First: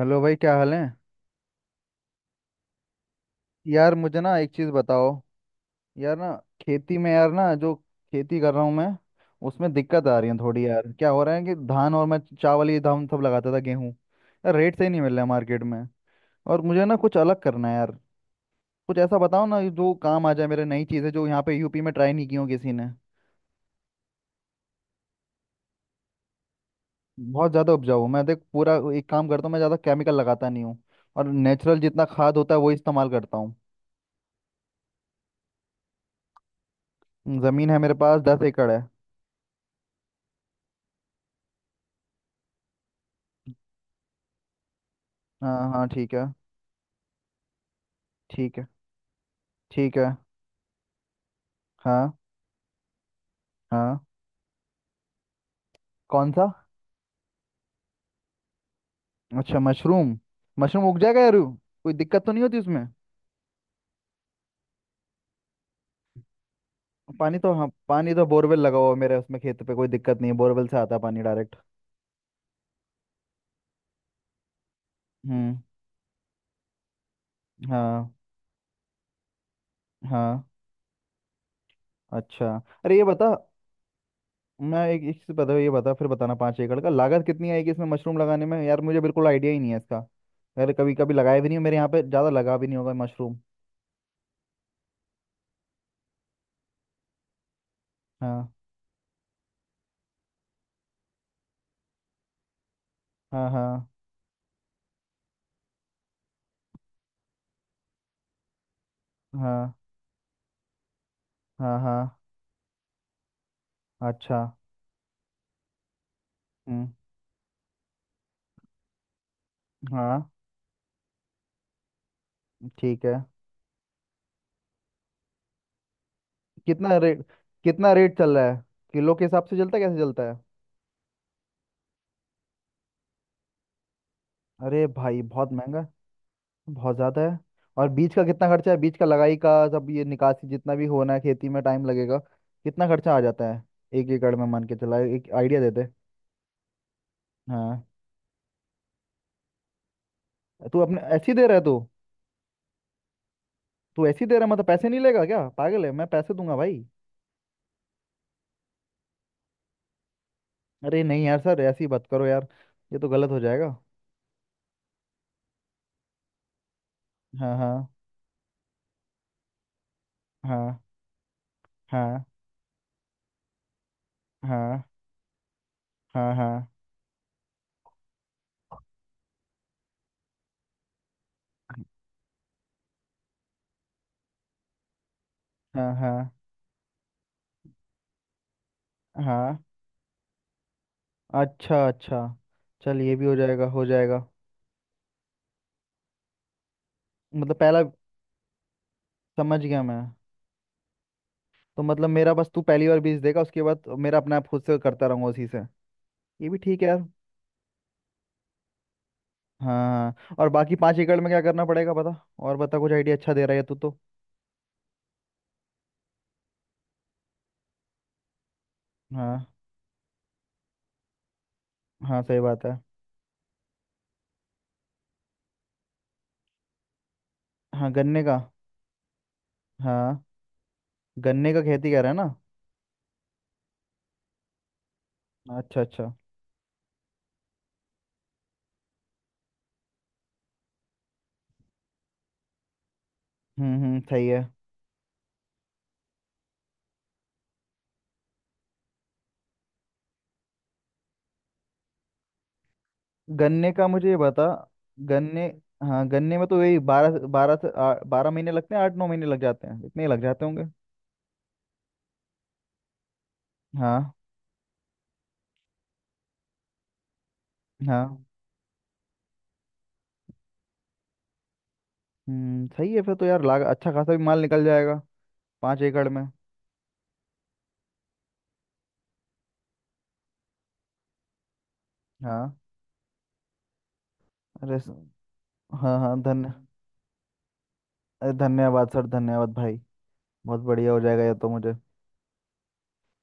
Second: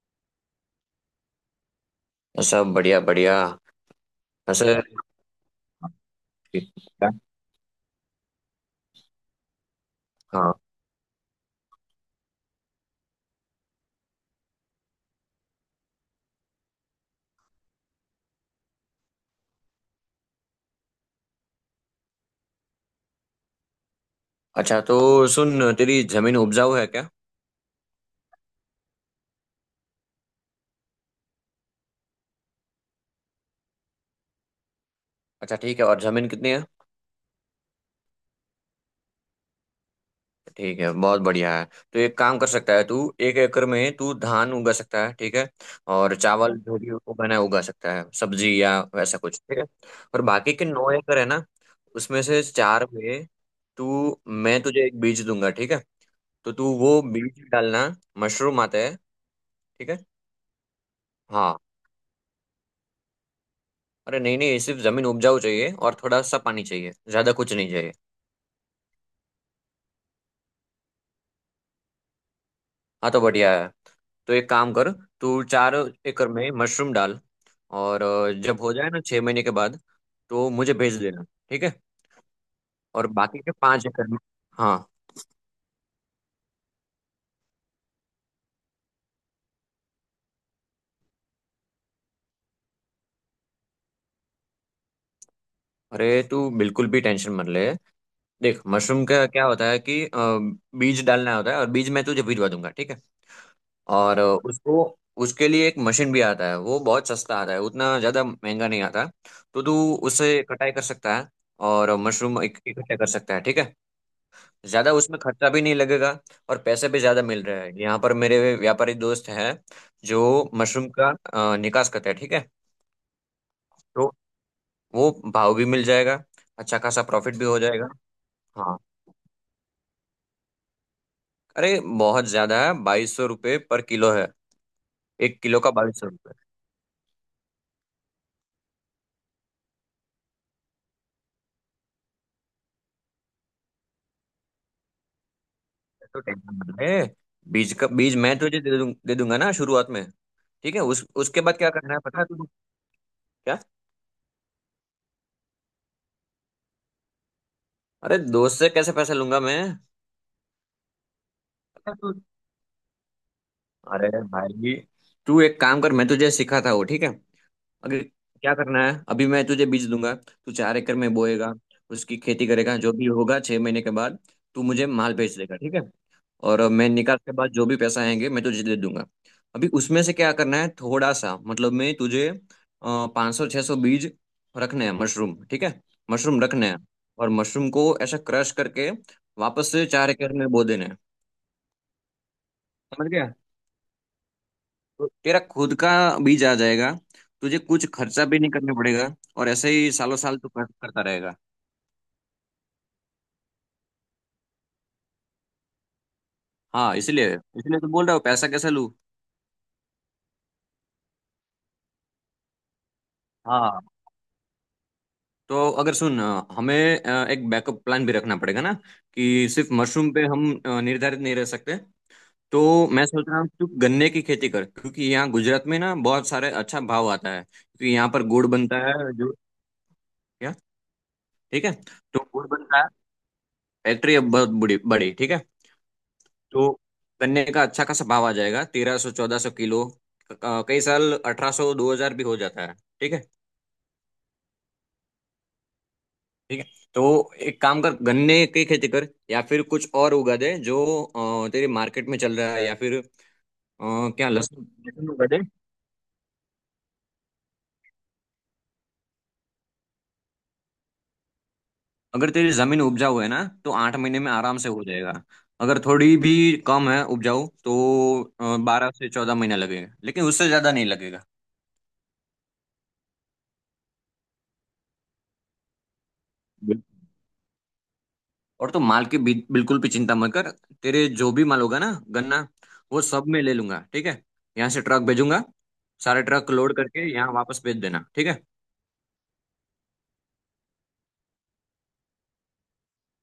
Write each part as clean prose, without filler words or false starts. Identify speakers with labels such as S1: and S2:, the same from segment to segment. S1: Hello भाई, क्या हाल है।
S2: सब बढ़िया बढ़िया।
S1: यार, मुझे ना एक चीज़
S2: वैसे।
S1: बताओ। यार ना। खेती में यार ना, जो खेती कर रहा हूँ मैं, उसमें दिक्कत आ रही है
S2: हाँ।
S1: थोड़ी। यार क्या हो रहा है कि धान, और मैं चावल ये धान सब लगाता था, गेहूँ। यार रेट सही नहीं मिल रहा है मार्केट में। और मुझे ना कुछ अलग करना है यार। कुछ ऐसा बताओ ना जो काम आ जाए मेरे, नई चीज़ें जो यहाँ पे यूपी में ट्राई नहीं की हो किसी ने।
S2: अच्छा, तो सुन, तेरी जमीन उपजाऊ है क्या?
S1: बहुत ज़्यादा उपजाऊ हूँ मैं, देख। पूरा एक काम करता हूँ, मैं ज़्यादा केमिकल लगाता नहीं हूँ। और नेचुरल जितना खाद होता है वो इस्तेमाल करता हूँ।
S2: अच्छा ठीक है, और जमीन कितनी है?
S1: ज़मीन है मेरे पास, 10 एकड़ है।
S2: ठीक है, बहुत बढ़िया है। तो एक काम कर सकता है तू, 1 एकड़ में तू धान उगा सकता है, ठीक है।
S1: हाँ हाँ, ठीक
S2: और
S1: है।
S2: चावल जो भी उगाना है उगा सकता है, सब्जी
S1: ठीक है।
S2: या वैसा कुछ, ठीक है।
S1: ठीक है।
S2: और बाकी के 9 एकड़ है ना,
S1: हाँ
S2: उसमें से चार में,
S1: हाँ।
S2: तू मैं तुझे एक बीज दूंगा, ठीक है।
S1: कौन सा।
S2: तो तू वो बीज डालना, मशरूम आता है,
S1: अच्छा,
S2: ठीक है।
S1: मशरूम। मशरूम उग जाएगा यारू।
S2: हाँ।
S1: कोई दिक्कत तो नहीं होती उसमें।
S2: अरे नहीं नहीं, सिर्फ जमीन उपजाऊ चाहिए और थोड़ा सा पानी चाहिए, ज्यादा
S1: पानी तो,
S2: कुछ
S1: हाँ,
S2: नहीं चाहिए।
S1: पानी तो बोरवेल लगा हुआ है मेरे उसमें खेत पे, कोई दिक्कत नहीं है। बोरवेल से आता है पानी डायरेक्ट।
S2: हाँ तो बढ़िया है। तो एक काम कर, तू
S1: हम्म।
S2: 4 एकड़ में मशरूम डाल। और
S1: हाँ।
S2: जब हो जाए ना 6 महीने के बाद,
S1: हाँ।
S2: तो मुझे भेज देना, ठीक है।
S1: अच्छा। अरे ये
S2: और
S1: बता।
S2: बाकी के 5 एकड़ में। हाँ।
S1: मैं एक एक चीज़ बता, ये बता फिर बताना। 5 एकड़ का लागत कितनी आएगी इसमें मशरूम लगाने में? यार मुझे बिल्कुल आइडिया ही नहीं है इसका। यार कभी कभी लगाया भी नहीं हूं, मेरे यहाँ पे ज़्यादा लगा भी नहीं होगा मशरूम।
S2: अरे तू बिल्कुल भी टेंशन मत ले।
S1: हाँ
S2: देख मशरूम का क्या होता है कि बीज डालना होता है, और बीज मैं तुझे भिजवा दूंगा, ठीक है।
S1: हाँ। हाँ।
S2: और उसको, उसके लिए एक मशीन भी आता है, वो बहुत सस्ता आता है, उतना ज़्यादा महंगा नहीं आता। तो तू
S1: हाँ
S2: उससे कटाई कर सकता है
S1: हाँ हाँ।
S2: और
S1: हाँ,
S2: मशरूम इकट्ठा कर सकता है, ठीक है।
S1: अच्छा।
S2: ज़्यादा उसमें खर्चा भी नहीं लगेगा, और पैसे
S1: हम्म।
S2: भी ज़्यादा मिल रहे हैं, यहाँ पर मेरे व्यापारी दोस्त हैं जो
S1: हाँ।
S2: मशरूम का निकास करते हैं, ठीक है।
S1: ठीक है।
S2: तो वो भाव भी मिल जाएगा, अच्छा
S1: कितना
S2: खासा
S1: रेट?
S2: प्रॉफिट भी हो जाएगा।
S1: कितना रेट चल रहा है?
S2: हाँ।
S1: किलो के हिसाब से चलता है, कैसे चलता है?
S2: अरे बहुत ज़्यादा है, ₹2200 पर किलो है।
S1: अरे भाई
S2: एक
S1: बहुत
S2: किलो का
S1: महंगा है।
S2: 2200।
S1: बहुत ज़्यादा है। और बीज का कितना खर्चा है, बीज का लगाई का सब, ये निकासी जितना भी होना है, खेती में टाइम लगेगा। कितना खर्चा आ जाता है? एक एकड़ में मान के चला, एक आइडिया दे दे।
S2: तो टेंशन मत ले, बीज
S1: हाँ।
S2: का बीज मैं तुझे दे दूंगा ना शुरुआत में, ठीक
S1: तू
S2: है।
S1: अपने
S2: उस
S1: ऐसी
S2: उसके
S1: दे
S2: बाद
S1: रहा है
S2: क्या
S1: तू?
S2: करना है पता है तुझे? क्या?
S1: तू ऐसी दे रहा है मतलब पैसे नहीं लेगा क्या? पागल है, मैं पैसे दूंगा भाई।
S2: अरे दोस्त से कैसे पैसे लूंगा मैं?
S1: अरे नहीं यार, सर ऐसी
S2: अरे
S1: बात
S2: तू-
S1: करो यार। ये तो गलत हो जाएगा।
S2: अरे भाई, तू एक काम कर, मैं तुझे सिखाता हूँ, ठीक है।
S1: हाँ हाँ।
S2: अगर क्या करना है, अभी मैं तुझे बीज दूंगा, तू चार
S1: हाँ।
S2: एकड़ में बोएगा, उसकी
S1: हाँ।
S2: खेती करेगा, जो भी होगा 6 महीने के बाद, तू
S1: हाँ
S2: मुझे माल भेज देगा, ठीक है।
S1: हाँ हाँ।
S2: और
S1: हाँ
S2: मैं निकाल के बाद जो भी पैसा आएंगे मैं तुझे दे दूंगा। अभी उसमें से क्या करना है, थोड़ा सा मतलब, मैं तुझे 500-600 बीज रखने हैं मशरूम, ठीक है।
S1: हाँ हाँ,
S2: मशरूम रखने हैं, और मशरूम को ऐसा क्रश करके
S1: हाँ,
S2: वापस से 4 एकड़ में बो देने हैं।
S1: अच्छा अच्छा। चल,
S2: समझ
S1: ये भी
S2: गया।
S1: हो जाएगा, हो जाएगा।
S2: तो तेरा खुद का बीज आ जाएगा,
S1: मतलब
S2: तुझे
S1: पहला।
S2: कुछ खर्चा भी नहीं करना पड़ेगा। और
S1: समझ
S2: ऐसे
S1: गया
S2: ही
S1: मैं।
S2: सालों साल तू करता रहेगा।
S1: तो मतलब मेरा, बस तू पहली बार बीज देगा, उसके बाद मेरा अपने आप, खुद से करता रहूंगा उसी से। ये भी ठीक है
S2: हाँ,
S1: यार।
S2: इसीलिए इसीलिए तो बोल रहा हूँ, पैसा कैसे लूँ।
S1: हाँ, और बाकी 5 एकड़ में क्या करना पड़ेगा बता। और बता कुछ, आइडिया अच्छा दे रहा है तू
S2: हाँ।
S1: तो।
S2: तो अगर सुन, हमें एक बैकअप प्लान भी रखना पड़ेगा ना,
S1: हाँ।
S2: कि सिर्फ मशरूम पे हम निर्धारित नहीं रह सकते।
S1: हाँ सही
S2: तो
S1: बात है।
S2: मैं सोच रहा हूँ तू गन्ने की खेती कर, क्योंकि यहाँ गुजरात में ना बहुत सारे अच्छा भाव आता है,
S1: हाँ
S2: क्योंकि यहाँ
S1: गन्ने
S2: पर
S1: का।
S2: गुड़ बनता है। जो
S1: हाँ,
S2: क्या?
S1: गन्ने का
S2: ठीक है।
S1: खेती कर रहा है
S2: तो
S1: ना?
S2: गुड़ बनता है, फैक्ट्री अब बहुत बड़ी बड़ी, ठीक है।
S1: अच्छा अच्छा।
S2: तो गन्ने का अच्छा खासा भाव आ जाएगा, 1300-1400 किलो। कई साल 1800-2000 भी हो जाता है, ठीक है।
S1: हम्म, सही है।
S2: ठीक है। तो एक काम कर, गन्ने की खेती कर, या फिर कुछ और उगा दे जो तेरे मार्केट में चल रहा है, या फिर
S1: गन्ने का मुझे ये
S2: क्या,
S1: बता।
S2: लहसुन, लहसुन उगा दे।
S1: गन्ने। हाँ गन्ने में तो यही बारह बारह से- आ- 12 महीने लगते हैं, 8-9 महीने लग जाते हैं, इतने ही लग जाते होंगे।
S2: अगर तेरी जमीन उपजाऊ है ना तो आठ
S1: हाँ
S2: महीने में आराम से हो जाएगा। अगर थोड़ी भी कम है उपजाऊ, तो
S1: हाँ।
S2: 12 से 14 महीना लगेगा, लेकिन उससे ज्यादा नहीं लगेगा।
S1: हम्म, सही है। फिर तो यार लाग अच्छा खासा भी माल निकल जाएगा। 5 एकड़ में।
S2: बिल्कुल। और तो माल की बिल्कुल भी चिंता मत कर। तेरे जो भी माल होगा ना, गन्ना,
S1: हाँ।
S2: वो सब मैं ले लूंगा, ठीक है। यहाँ
S1: अरे
S2: से ट्रक भेजूंगा,
S1: हाँ हाँ
S2: सारे ट्रक
S1: धन्य
S2: लोड करके यहाँ वापस भेज देना, ठीक
S1: अरे,
S2: है।
S1: धन्यवाद सर, धन्यवाद भाई। बहुत बढ़िया हो जाएगा ये तो मुझे।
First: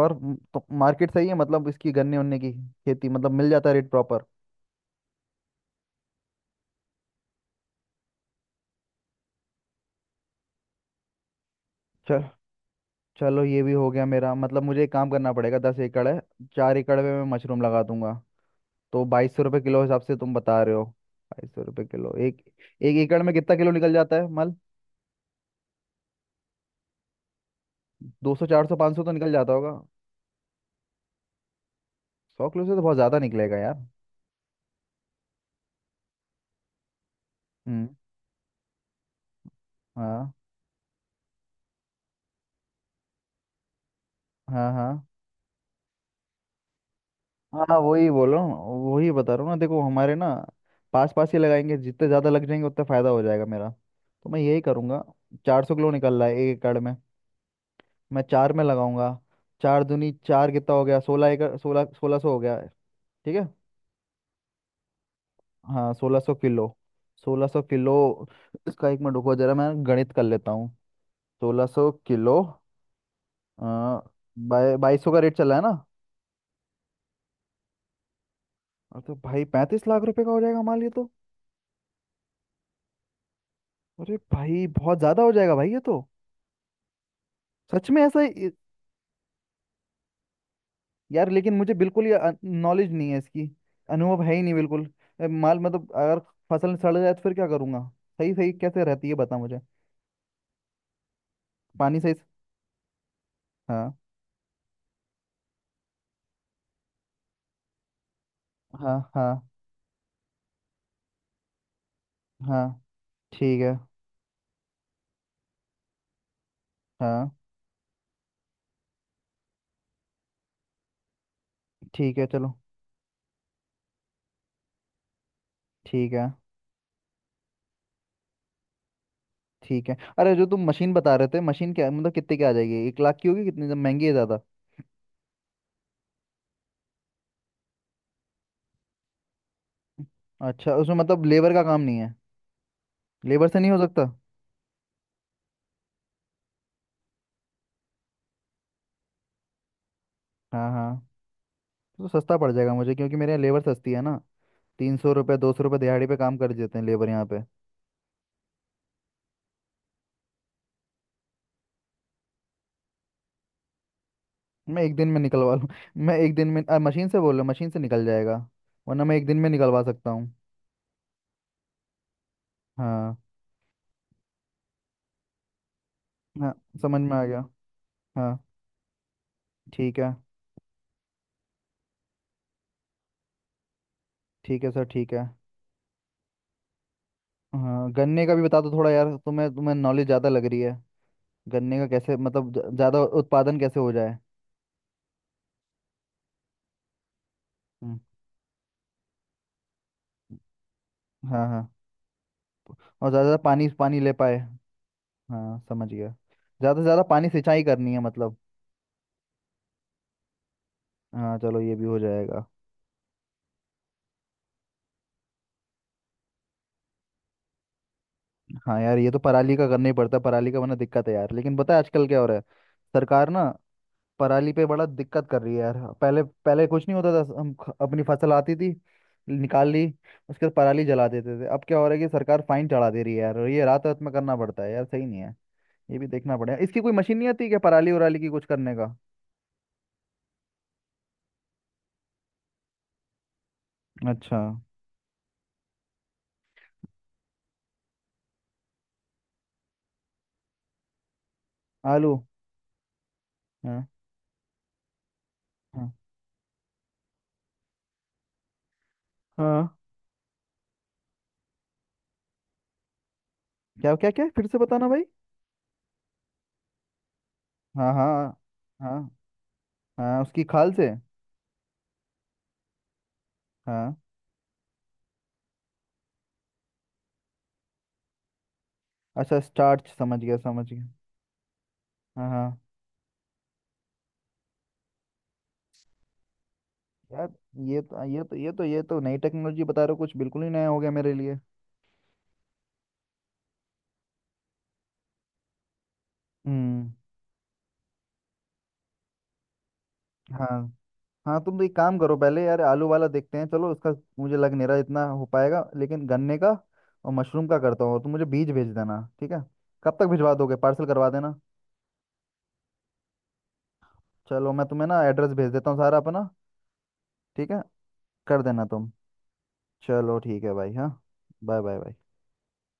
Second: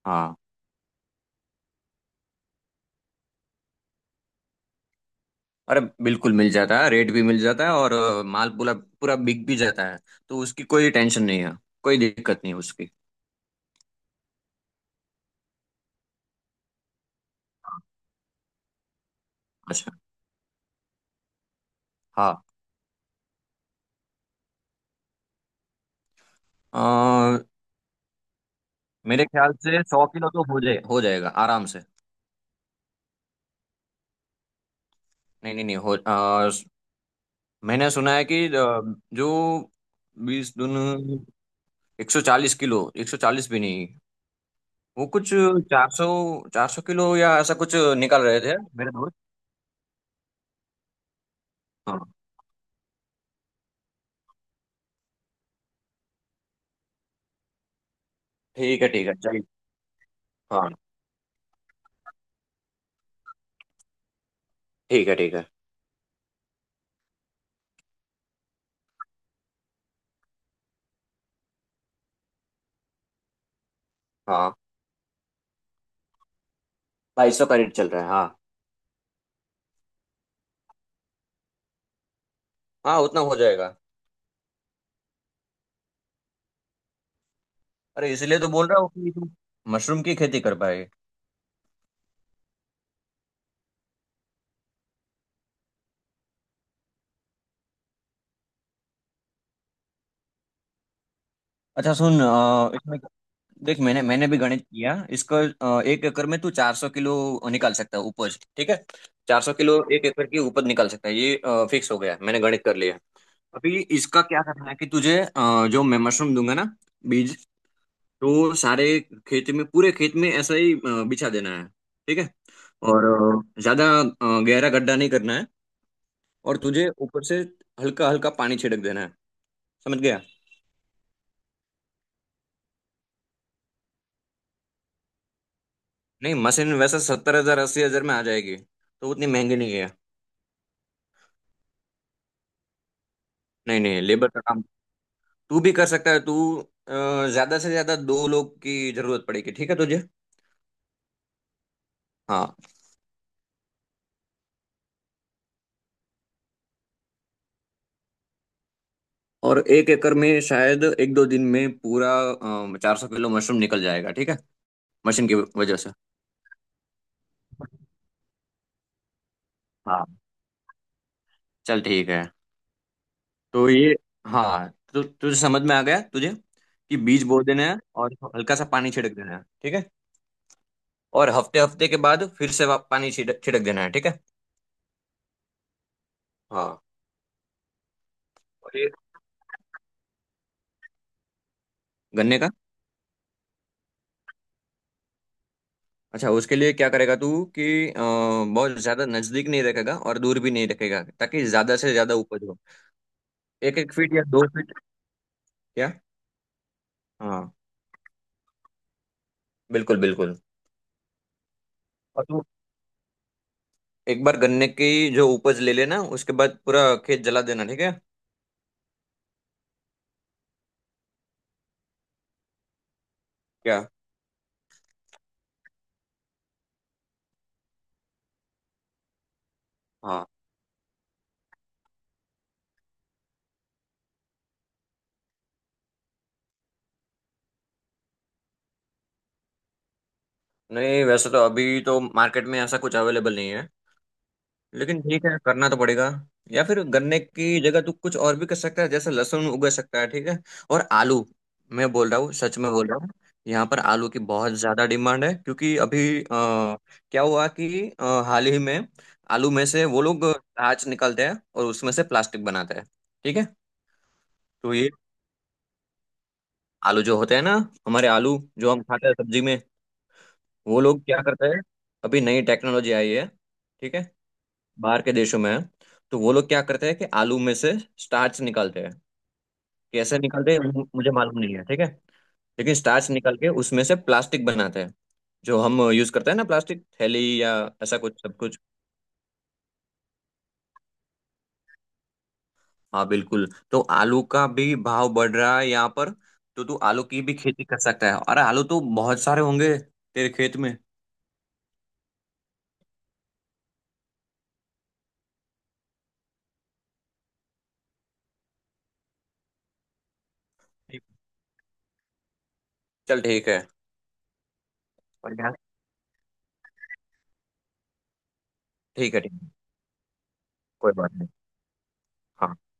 S1: और
S2: हाँ।
S1: तो मार्केट सही है, मतलब इसकी गन्ने उन्ने की खेती मतलब मिल जाता है रेट प्रॉपर।
S2: अरे बिल्कुल मिल जाता है, रेट भी मिल जाता है, और माल पूरा पूरा बिक भी जाता है, तो उसकी कोई टेंशन नहीं है, कोई
S1: चल।
S2: दिक्कत नहीं है उसकी।
S1: चलो ये भी हो गया। मेरा मतलब, मुझे एक काम करना पड़ेगा। 10 एकड़ है। 4 एकड़ में मैं मशरूम लगा दूंगा। तो 2200 रुपये किलो
S2: अच्छा।
S1: हिसाब से तुम बता रहे हो। 2200 रुपये किलो,
S2: हाँ।
S1: एक। 1 एकड़ में कितना किलो निकल जाता है माल?
S2: अ,
S1: 200, 400, 500 तो
S2: मेरे
S1: निकल जाता
S2: ख्याल
S1: होगा।
S2: से 100 किलो तो हो जाए, हो जाएगा आराम से।
S1: 100 किलो से तो बहुत ज़्यादा निकलेगा यार।
S2: नहीं नहीं नहीं हो,
S1: हम्म,
S2: मैंने सुना है कि जो
S1: हाँ
S2: बीस दून 140 किलो, 140 भी नहीं,
S1: हाँ। हाँ
S2: वो कुछ चार सौ, 400 किलो या ऐसा कुछ
S1: हाँ वही
S2: निकाल
S1: बोल रहा
S2: रहे थे
S1: हूँ।
S2: मेरे
S1: वही
S2: दोस्त।
S1: बता रहा हूँ ना, देखो हमारे ना पास पास ही लगाएंगे, जितने
S2: हाँ
S1: ज़्यादा लग जाएंगे उतना फ़ायदा हो जाएगा मेरा। तो मैं यही करूँगा। 400 किलो निकल रहा है 1 एकड़ में, मैं चार में
S2: ठीक है, ठीक
S1: लगाऊंगा।
S2: है, चलिए।
S1: चार दूनी चार
S2: हाँ,
S1: कितना हो गया, सोलह एकड़, सोलह, 1600 हो गया। ठीक है।
S2: ठीक है ठीक है।
S1: हाँ, 1600 किलो। 1600 किलो। इसका 1 मिनट रुको, जरा मैं गणित कर लेता हूँ। 1600 किलो। आ,
S2: हाँ,
S1: 2200 का रेट चला है ना।
S2: 2200 का रेट चल रहा है, हाँ।
S1: और तो भाई 35 लाख रुपए का हो जाएगा हमारे लिए तो।
S2: हाँ उतना हो जाएगा।
S1: अरे भाई बहुत ज्यादा हो जाएगा भाई, ये तो। सच में
S2: अरे
S1: ऐसा
S2: इसलिए तो
S1: ही-।
S2: बोल रहा हूँ कि तुम मशरूम की खेती कर पाए।
S1: यार लेकिन मुझे बिल्कुल ही नॉलेज नहीं है इसकी। अनुभव है ही नहीं बिल्कुल। माल मतलब अगर फसल सड़ जाए तो फिर क्या करूंगा? सही सही कैसे रहती है बता मुझे।
S2: अच्छा
S1: पानी सही।
S2: सुन, इसमें देख,
S1: हाँ
S2: मैंने मैंने भी गणित किया इसको। 1 एकड़ में तू 400 किलो निकाल सकता है उपज, ठीक है।
S1: हाँ हाँ
S2: 400 किलो 1 एकड़ की उपज निकाल सकता है, ये फिक्स हो गया, मैंने गणित
S1: हाँ।
S2: कर लिया।
S1: ठीक है।
S2: अभी इसका क्या करना है कि तुझे जो मैं मशरूम दूंगा ना,
S1: हाँ।
S2: बीज, तो सारे खेत में, पूरे खेत में ऐसा ही बिछा देना है, ठीक
S1: ठीक है
S2: है।
S1: चलो।
S2: और ज्यादा गहरा गड्ढा नहीं करना है।
S1: ठीक है
S2: और तुझे ऊपर से हल्का हल्का पानी छिड़क देना है।
S1: ठीक है।
S2: समझ गया।
S1: अरे जो तुम मशीन बता रहे थे, मशीन क्या मतलब कितने की आ जाएगी, 1 लाख की होगी, कितनी महंगी है, ज्यादा?
S2: नहीं, मशीन वैसे 70000-80000 में आ जाएगी, तो उतनी महंगी नहीं है।
S1: अच्छा, उसमें मतलब लेबर का काम नहीं है? लेबर से नहीं हो
S2: नहीं नहीं,
S1: सकता?
S2: लेबर का काम तू भी कर सकता है। तू ज्यादा से ज्यादा 2 लोग की जरूरत पड़ेगी, ठीक है तुझे।
S1: हाँ हाँ। तो सस्ता पड़
S2: हाँ।
S1: जाएगा मुझे, क्योंकि मेरे यहाँ लेबर सस्ती है ना। 300 रुपये, 200 रुपये दिहाड़ी पे काम कर देते हैं लेबर यहाँ पे।
S2: और 1 एकड़ में शायद 1-2 दिन में पूरा 400 किलो मशरूम निकल जाएगा, ठीक है।
S1: मैं एक दिन में
S2: मशीन की
S1: निकलवा लूँ।
S2: वजह से।
S1: मैं एक दिन में, मशीन से बोल रहा हूँ, मशीन से निकल जाएगा। वरना मैं एक दिन में निकलवा
S2: हाँ,
S1: सकता हूँ।
S2: चल ठीक है।
S1: हाँ।
S2: तो ये, हाँ, तो तुझे समझ में आ गया? तुझे
S1: हाँ,
S2: कि
S1: समझ में
S2: बीज
S1: आ
S2: बो
S1: गया।
S2: देना है और
S1: हाँ।
S2: हल्का सा पानी छिड़क देना है, ठीक है।
S1: ठीक है।
S2: और हफ्ते हफ्ते के बाद फिर से पानी छिड़क छिड़क देना है, ठीक है।
S1: ठीक है सर, ठीक है।
S2: हाँ।
S1: हाँ गन्ने का भी बता दो थोड़ा यार, तुम्हें तुम्हें नॉलेज ज़्यादा लग रही है। गन्ने का कैसे
S2: गन्ने का,
S1: मतलब ज़्यादा उत्पादन कैसे हो जाए?
S2: अच्छा उसके लिए क्या करेगा तू, कि
S1: हम्म।
S2: बहुत ज्यादा नजदीक नहीं रखेगा और दूर भी नहीं रखेगा, ताकि
S1: हाँ हाँ।
S2: ज्यादा से ज्यादा उपज हो।
S1: और ज़्यादा पानी
S2: एक एक
S1: पानी ले
S2: फीट या
S1: पाए।
S2: दो फीट
S1: हाँ समझ
S2: क्या?
S1: गया। ज़्यादा से ज़्यादा पानी
S2: हाँ
S1: सिंचाई करनी है मतलब।
S2: बिल्कुल बिल्कुल।
S1: हाँ, चलो ये भी हो
S2: और तू
S1: जाएगा।
S2: एक बार गन्ने की जो उपज ले लेना, उसके बाद पूरा खेत जला देना, ठीक है।
S1: हाँ यार, ये तो पराली का करना ही पड़ता है, पराली का वरना दिक्कत है यार। लेकिन पता है आजकल क्या हो रहा है। सरकार ना
S2: क्या?
S1: पराली पे बड़ा दिक्कत कर रही है यार। पहले पहले कुछ नहीं होता था, हम अपनी फसल आती थी, निकाल ली।
S2: हाँ।
S1: उसके बाद पराली जला देते थे। अब क्या हो रहा है कि सरकार फाइन चढ़ा दे रही है यार, और ये रात रात में करना पड़ता है यार, सही नहीं है। ये भी देखना पड़ेगा, इसकी कोई मशीन नहीं आती क्या पराली उराली की कुछ करने का?
S2: नहीं, वैसे तो अभी तो मार्केट में ऐसा कुछ अवेलेबल नहीं है,
S1: अच्छा।
S2: लेकिन ठीक है, करना तो पड़ेगा। या फिर गन्ने की जगह तू कुछ और भी कर सकता है, जैसे लहसुन उगा सकता है, ठीक है। और आलू। मैं बोल
S1: आलू?
S2: रहा हूँ सच में बोल रहा हूँ, यहाँ पर
S1: हाँ
S2: आलू की बहुत ज्यादा डिमांड है, क्योंकि
S1: हाँ
S2: अभी क्या हुआ कि हाल ही में आलू में
S1: हाँ।
S2: से वो लोग अनाज निकालते हैं और उसमें से प्लास्टिक बनाते हैं, ठीक है।
S1: क्या क्या क्या, फिर से
S2: तो
S1: बताना
S2: ये
S1: भाई।
S2: आलू जो होते हैं ना,
S1: हाँ
S2: हमारे आलू
S1: हाँ।
S2: जो हम
S1: हाँ
S2: खाते हैं सब्जी में,
S1: हाँ, उसकी खाल
S2: वो
S1: से।
S2: लोग क्या करते हैं, अभी नई टेक्नोलॉजी आई है, ठीक
S1: हाँ।
S2: है, बाहर के देशों में है। तो वो लोग क्या करते हैं कि आलू में से स्टार्च निकालते हैं।
S1: अच्छा स्टार्च,
S2: कैसे
S1: समझ गया
S2: निकालते हैं
S1: समझ गया।
S2: मुझे मालूम नहीं है, ठीक है।
S1: हाँ हाँ।
S2: लेकिन स्टार्च निकाल के उसमें से प्लास्टिक बनाते हैं, जो हम यूज करते हैं ना, प्लास्टिक थैली
S1: यार
S2: या
S1: ये
S2: ऐसा
S1: तो ये
S2: कुछ,
S1: तो
S2: सब
S1: ये
S2: कुछ।
S1: तो ये तो नई टेक्नोलॉजी बता रहे हो कुछ, बिल्कुल ही नया हो गया मेरे लिए।
S2: हाँ बिल्कुल, तो आलू का भी भाव बढ़ रहा है यहाँ पर, तो तू
S1: हम्म।
S2: आलू की भी खेती कर सकता है। अरे आलू तो बहुत सारे होंगे तेरे
S1: हाँ।
S2: खेत में।
S1: हाँ तुम तो एक काम करो पहले यार, आलू वाला देखते हैं चलो उसका। मुझे लग नहीं रहा इतना हो पाएगा, लेकिन गन्ने का और मशरूम का करता हूँ। तुम मुझे बीज भेज देना, ठीक है। कब तक भिजवा दोगे, पार्सल करवा देना।
S2: चल ठीक है।
S1: चलो मैं तुम्हें ना एड्रेस
S2: और
S1: भेज देता हूँ सारा अपना। ठीक है। कर देना तुम।
S2: ठीक है ठीक है,
S1: चलो ठीक है भाई, हाँ।
S2: कोई बात नहीं।
S1: Bye bye bye.
S2: हाँ।